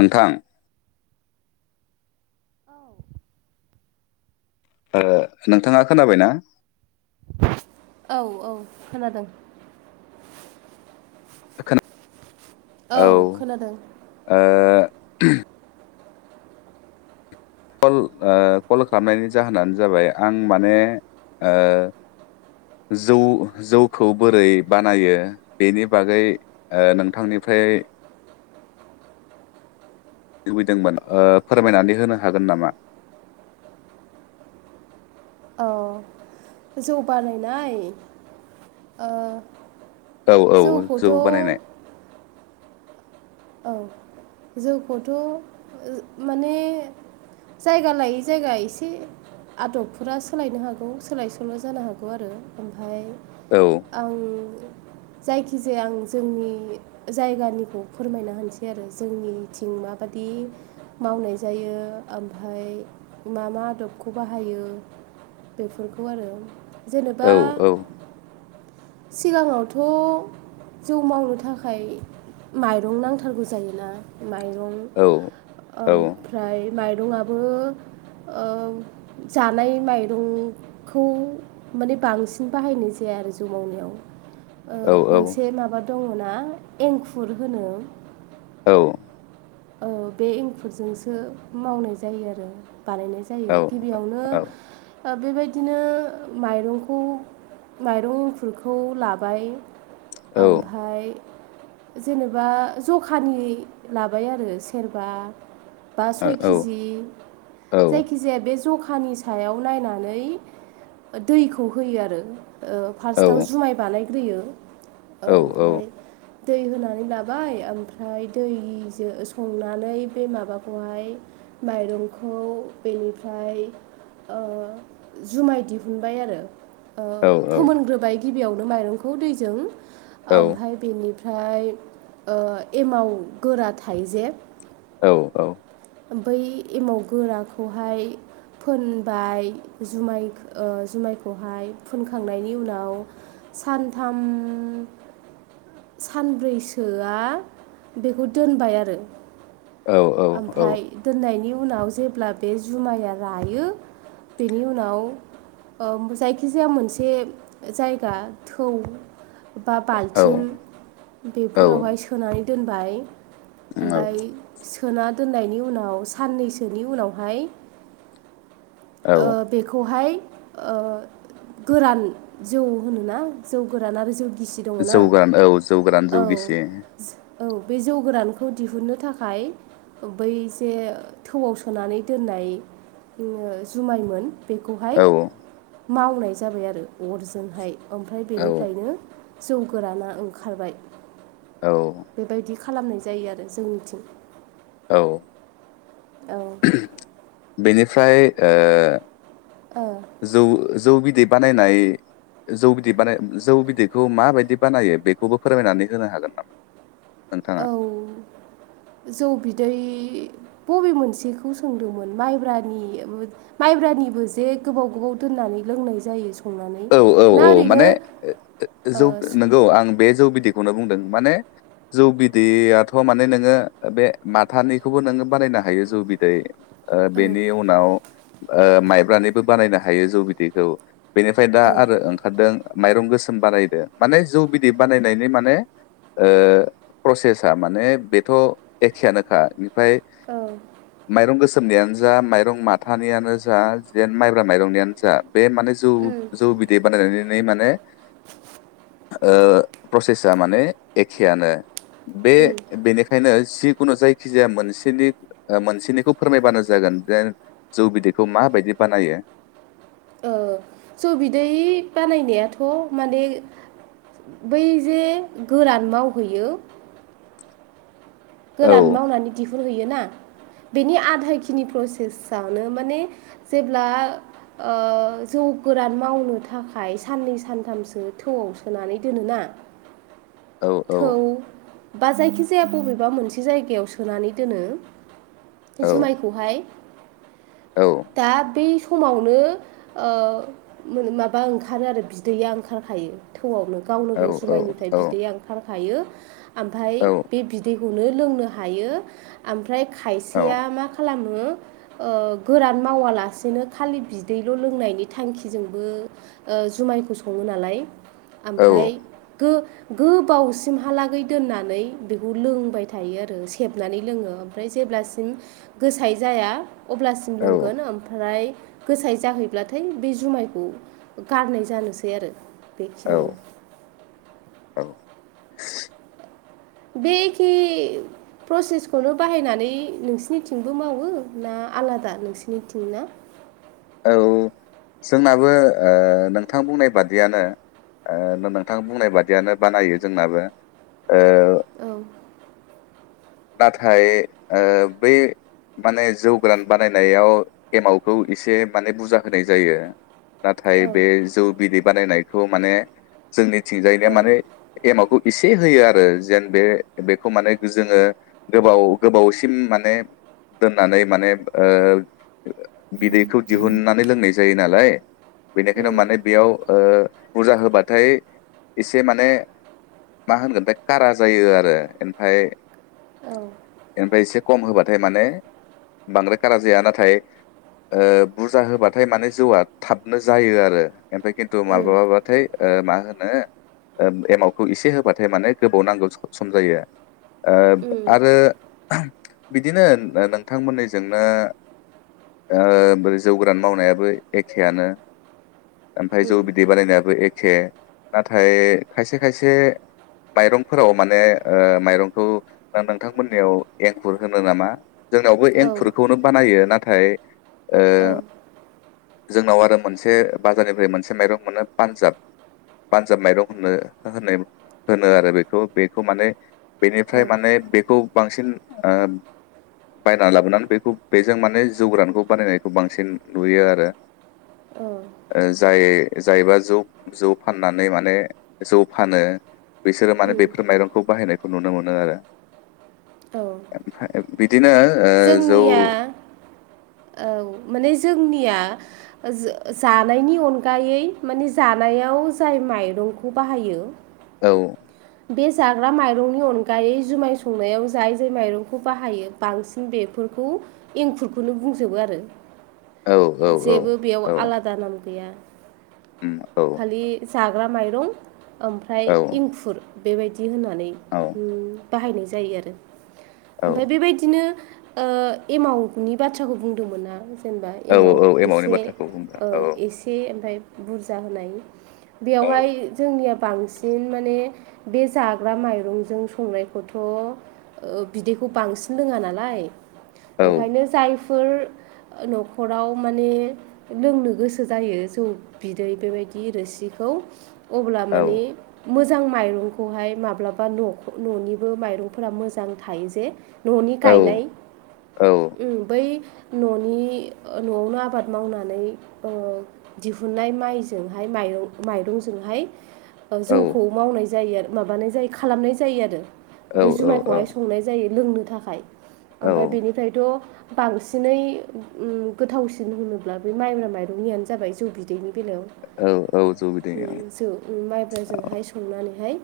नोंथां औ [inaudible] ओ नोंथाङा खोनाबायना औ औ खोनादों खोना औ खोनादों ओ [unintelligible] कल ओ कल खालामनायनि जाहोनानो जाबाय आं माने जौ जौखौ बोरै बानायो बेनि बागै ओ नोंथांनिफ्राय [unintelligible] लुबैदोंमोन ओ फोरमायनानै होनो हागोन नामा [inaudible] औ जौ बानायनाय ओ औ औ जौ जौखौथ बानायनाय औ जौखौथ माने जायगा लायो जायगा एसे आदबफोरा सोलायनो हागौ सोलाय सोल जानो हागौ आरो ओमफाय औ आं जायखिजाया आं जोंनि जायगानिखौ। फोरमायना होनसै आरो जोंनिथिं माबायि मावनाय जायो ओमफाय। मा मा आदबखौ बाहायो बेफोरखौ आरो। जेनेबा औ औ सिगाङावथ जौ मावनो थाखाय। माइरं नांथारगौ जायोना माइरं औ औ ओमफ्राय। माइरंआबो ओ-जानाय माइरंखौ माने बांसिन बाहायनाय जाया। आरो जौ मावनायाव। औ औ ओ-मोनसे माबा दङ ना एंखुर होनो। औ औ बे एखुरजोंसो मावनाय जायो आरो। बानायनाय जायो गिबियावनो औ बेबायदिनो माइरंखौ। माइरंंखुरखौ लाबाय ओमफाय जेनेबा जखानि लाब। बाय आरो सेरबा बा सय औ किजि जायखिजाया बे जखानि सायाव नायनानै। दैखौ होयो आरो फार्स्टआव जुमाय बानायग्रोयो। ओमफ्राय दै होनानै लाबाय ओमफ्राय दै ज संनानै बे माबाखौहाय माइरंखौ बेनिफ्राय। ओ-जुमाय दिहुनबाय आरो। ओ-फोमोनग्रोबाय गिबियावनो माइरंखौ दैजों ओमफ्राय बेनि फाय ओ-एमाव गोरा थायोजे? औ औ बै एमाव गोराखौहाय। फोनबाय जुमाय जुमायखौहाय फोनखांनायनि उनाव। सानथाम सानब्रैसोआ बेखौ दोनबाय आरो औ औ ओमफाय दोननायनि उन उनाव जेब्ला बे जुमाया रायो बेनि उनाव। ओ-जायखिजाया मोनसे जायगा थौ। बा औ बालथिं औ बेफोरावहाय सोनानै दोनबाय। ओमफाय सोना दोननायनि उनाव साननैसोनि उनावहाय। [inaudible] औ ओ-बेखौहाय ओ-गोरान जौ होनोना जौ गोरान आरो जौ गिसि दङना जौ गोरान औ जौ गोरान औ जौ गिसि। औ बे जौ गोरानखौ दिहुननो थाखाय बै जे थौआव सोनानै दोननाय जुमायमोन। बेखौहाय औ मावनाय जाबाय आरो अरजोंहाय ओमफाय औ बेनिफ्रायनो जौ गोराना ओंखारबाय। औ। बेबायदि खालामनाय जायो आरो जोंनिथिं। औ। बेनिफ्राय औ ओ-जौ जौ बिदै बानायनाय। जौ बिदै बानाय जौ बिदैखौ माबायदि बानायो बेखौबो फोरमायनानै होनो हागोन नामा? नोंथाङा? औ जौ बिदै। बबे मोनसेखौ सोंदोंमोन माइब्रानि माइब्रानिबो जे गोबाव गोबाव दोननानै लोंनाय जायो। संनानै औ औ ना औ ओरैनो माने औ जौ नंगौ आं बे जौ बिदैखौनो बुंदों। माने जौ बिदैयाथ' माने नोङो बे माथानिखौबो नोङो बानायनो हायो जौ बिदै। ओ बेनि उनाव ओ माइब्रानिबो बानायनो हायो जौ बिदैखौ बेनि फ्राय दा आरो ओंखारदों माइरं गोसोम बानायदो माने जौ बिदै बानायनायनि माने ओ प्रसेसा माने बेथ' एखेयानोखा आमफ्राय औ माइरं गोसोम नियानो जा माइरं माथानियानो जा जेन माइब्रा माइरंनियानो जा बे माने जौ जौ बिदै बानायनानै माने ओ प्रसेसा माने एखेयानो बे बेनिखायनो जि खुनु जायखिजाया मोनसेनि ओ मोनसेनिखौ फोरमायबानो जागोन जे जौ बिदैखौ माबायदि बानायो। ओ जौ बिदै बानायनायाथ' माने बै जे गोरान मावहैयो औ गोरान मावनानै दिहुन हैयोना बेनि आधा खिनि प्रसेस आनो माने जेब्ला ओ जौ गोरान मावनो थाखाय साननै सानथामसो थौआव सोनानै दोनोना। औ औ। थौ बा जायखिजाया बबेबा मोनसे जायगायाव सोनानै दोनो। औ जुमायखौहाय औ दा बे समावनो ओ माबा ओंखारो आरो बिदैया ओंखारखायो थौआवनो। गावनो औ गाव औ जुमायनिफ्राय बिदैआ ओंखार खायो। ओमफ्राय औ बे बिदैखौनो लोंनो हायो ओमफ्राय खायसेया मा खालामो ओ ओ गोरान मावालासेनो खालि बिदैल' लोंनायनि थांखिजोंबो ओ जुमायखौ सङो नालाय। ओमफाय औ गो गोबावसिमहालागै दोननानै बे खौ लोंबाय थायो आरो सेबनानै लोङो ओमफ्राय जेब्लासिम गोसाय जाया अब्लासिम लोंगोन ओमफ्राय गोसाय जाहैब्लाथाय बे जुमायखौ गारनाय जानोसै आरो। औ बेखिनियानो [inaudible] बे [unintelligible] प्रसेसखौनो बाहायनानै नोंसिनिथिंबो मावोना आलादा नोंसोरनिथिं ना? औ जोंनाबो नोंथां बुंनाय बादियानो। ओ नोंथां बुंनाय बादियानो बानायो जोंनाबो। ओ औ। नाथाय ओ बै माने जौ गोरान बानायनायाव एमावखौ एसे माने बुजा होनाय जायो। नाथाय औ बे जौ बिदै बानायनायखौ माने जोंनिथिंजायनो औ माने एमावखौ एसे होयो आरो जेन बे बेखौ माने जोङो गोबाव गोबावसिम माने दोननानै माने ओ बिदैखौ दिहुननानै लोंनाय जायो नालाय बेनिखायनो माने बेयाव ओ बुरजा होबाथाय एसे माने मा होनगोन थाइ कारा जायो आरो ओमफ्राय औ ओमफ्राय एसे खम होबा थाय माने बांद्राय खारा जाया नाथाय ओ बुरजा होबाथाय माने जौआ थाबनो जायो आरो ओफ्राय खिन्थु मा बाथाय ओ मा होनो ओ एमावखौ एसे होबाथाय माने गोबाव नांगौ सम जायो। ओ आरो बिदिनो नोंथांमोननिजोंनो ओ जौ गोरान मावनायाबो एखेआनो। ओमफ्राय जौ बिदै बानायनायाबो एखे नाथाय खायसे खायसे माइरंफोराव माने माइरं खौ नोंथांमोननियाव एंखुर होनो नामा जोंनावबो औ एंखुरखौनो बानायो नाथाय थाइ औ ओ जोंनाव आरो मोनसे बाजारनिफ्राय मोनसे माइरं मोनो पान्जाब पान्जाब माइरं होनो होन होनो आरो बेखौ बेखौ माने औ बेनिफ्राय माने बेखौ बांसिन बायना लाबोनानै बेखौ बेजों माने जौ गोरानखौ बानायनायखौ बांसिन नुयो आरो [unintelligible] औ जाय जायबा ज जौ फाननानै माने जौ फानो बिसोरो माने बेफोर माइरंखौ बाहायनायखौ नुनो मोनो आरो औ बिदिनो ओ जौ जोंनिया औ माने जोंनिया जानायनि अनगायै माने जानायाव जाय माइरं रंखौ बाहायो औ बे जाग्रा माइरंनि अनगायै जुमाय संनायाव जाय जाय माइरंखौ बाहायो बांसिन बेफोरखौ एंखुरखौनो बुंजोबो आरो औ औ औ जेबो बेयाव औ आलादा नाम गैया औ खालि जाग्रा माइरं ओमफ्राय औ इंखुर बेबायदि होननानै औ बाहायनाय जायो आरो औ ओमफ्राय बेबायदिनो एमाउन्टनि बाथ्राखौ बुंदोंमोन आं जेनेबा औ एमाव औ एमावनि एसे बाथ्राखौ बुंदों औ औ एसे ओमफाय बुरजा होनाय औ बेयावहाय जोंनिया बांसिन माने बे जाग्रा माइरंजों संनायखौथ' बिदैखौ बांसिन लोङा नालाय औ ओंखायनो जायफोर न'खराव माने लोंनो गोसो जायो जौ बिदै बेबायदि रोसिखौ अब्ला औ माने मोजां माइरंखौहाय माब्लाबा न न'निबो माइरंफोरा मोजां थायो जे न'नि औ गायनाय औ। उम, बै न'नि न'आवनो आबाद मावनानै दिहुननाय माइजों माइरंजोंहाय औ जौखौ मावनाय जायो आरो माबानाय जायो खालामनाय जायो आरो औ बे जुमायखौहाय संनाय जायो लोंनो थाखाय औ ओमफ्राय बेनिफ्रायथ' बांसिनै उम गोथावसिन होनोब्ला बे माइब्रा माइरंनियानो जाबाय जौ बिदैनि बेलायाव औ औ जौ बिदै जो माइब्राजोंहाय संनानैहाय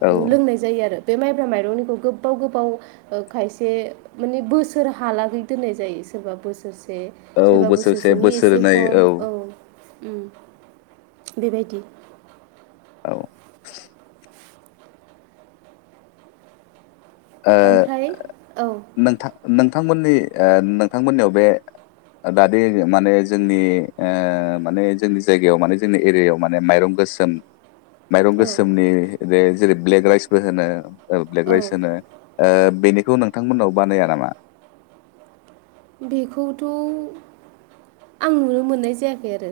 औ लोंनाय जायो आरो बे माइब्रा माइरंनिखौ गोबाव गोबाव खायसे माने बोसोरहालागै दोननाय जायो सोरबा बोसोरसे से औ सोरबा बोसोरसे बोसोरसेनि एसे बोसोरनै खम औ। बेबायदि औ ओ ओमफ्राय औ नोंथां नोंथांमोननि नोंथांमोननियाव बे दादे माने जोंनि माने जोंनि जायगायाव माने जोंनि एरियायाव माने माइरं गोसोम माइरं औ गोसोमनि बे जेरै ब्लेक राइसबो होनो ब्लेक औ राइस होनो ओ बेनिखौ नोंथांमोननाव बानाया नामा? बेखौथ' आं नुनो मोननाय जायाखै आरो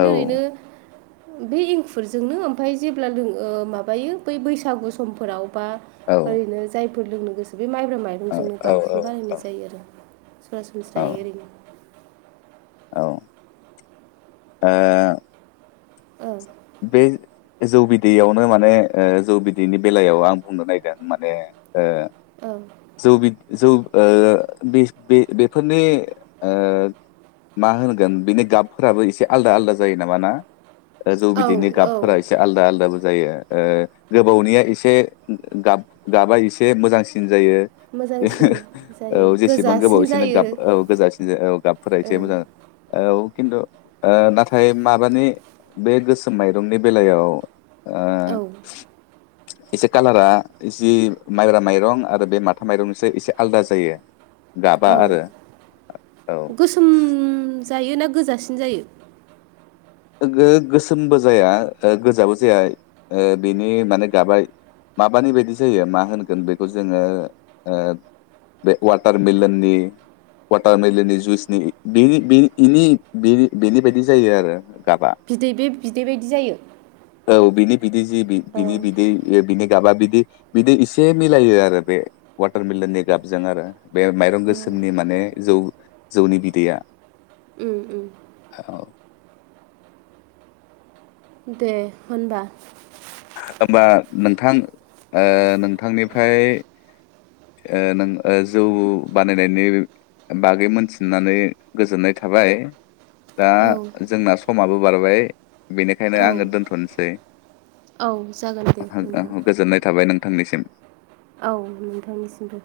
औ ओरैनो बे एंखुरजोंनो ओमफफ्राय जेब्ला लोङ माबायो बै बैसागु समफोराव बा औ ओरैनो जायफोर लोंनो गोसो बे माइब्रा औ माइरंजोंनो औ बांसिन बानायनाय जायो आरो सरासनसरा औ जायो ओरैनो औ आ औ बे जौ बिदैयावनो माने जौ बिदैनि बेलायाव आं बुंनो नागेदों माने ओ जौ बि जौ ओ बेफोरनि मा होनगोन बिनि गाबफोराबो एसे आलदा आलदा जायो नामा ना? औ बिदिनो औ गाबफोरा इसे आलदा आलदा जायो गोबावनिया एसे गाब गाबा एसे मोजांसिन जायो मोजांसिन जायो औ जेसेबां गोजासिन गोबावसेनो जायो गाब औ गोजासिन ज औ गाबफोरासै मोजां औ खिन्थु नाथाय माबानि बे गोसोम माइरंनि बेलायाव ओ औ एसे कालारा जि माइब्रा माइरं आरो बे माथा माइरंसो एसे आलादा जायो गाबा औ आरो औ गोसोम जायो ना गोजासिन जायो गो-गोसोमबो जाया गोजाबो जाया ओ बिनि माने गाबा माबानि बायदि जायो मा होनगोन बेखौ जोङो बे वाटारमिलननि वाटारमेलेननि जुइसनि बेनिनिनि बेनि बायदि जायो आरो गाबा बिदै बे बिदै बायदि जायो बिदि जि औ बिनि बिदै बिनि गाबा बिदि बिदि बिदि इसे मिलायो आरो बे वाटारमलननि गाबजों आरो बे माइरं गोसोमनि माने जौ जौनि बिदैया उम उम औ दे होनबा होमबा नोंथां नोंथांनिफ्राय ओ नों जौ बानायनायनि बागै मोनथिननानै गोजोननाय थाबाय दा औ जोंना समाबो बारबाय बेनिखायनो औ आङो दोनथ'नोसै औ जागोन दे नोंथां गोजोननाय थाबाय नों नोंथां निसिम औ नोंथांनिसिमबो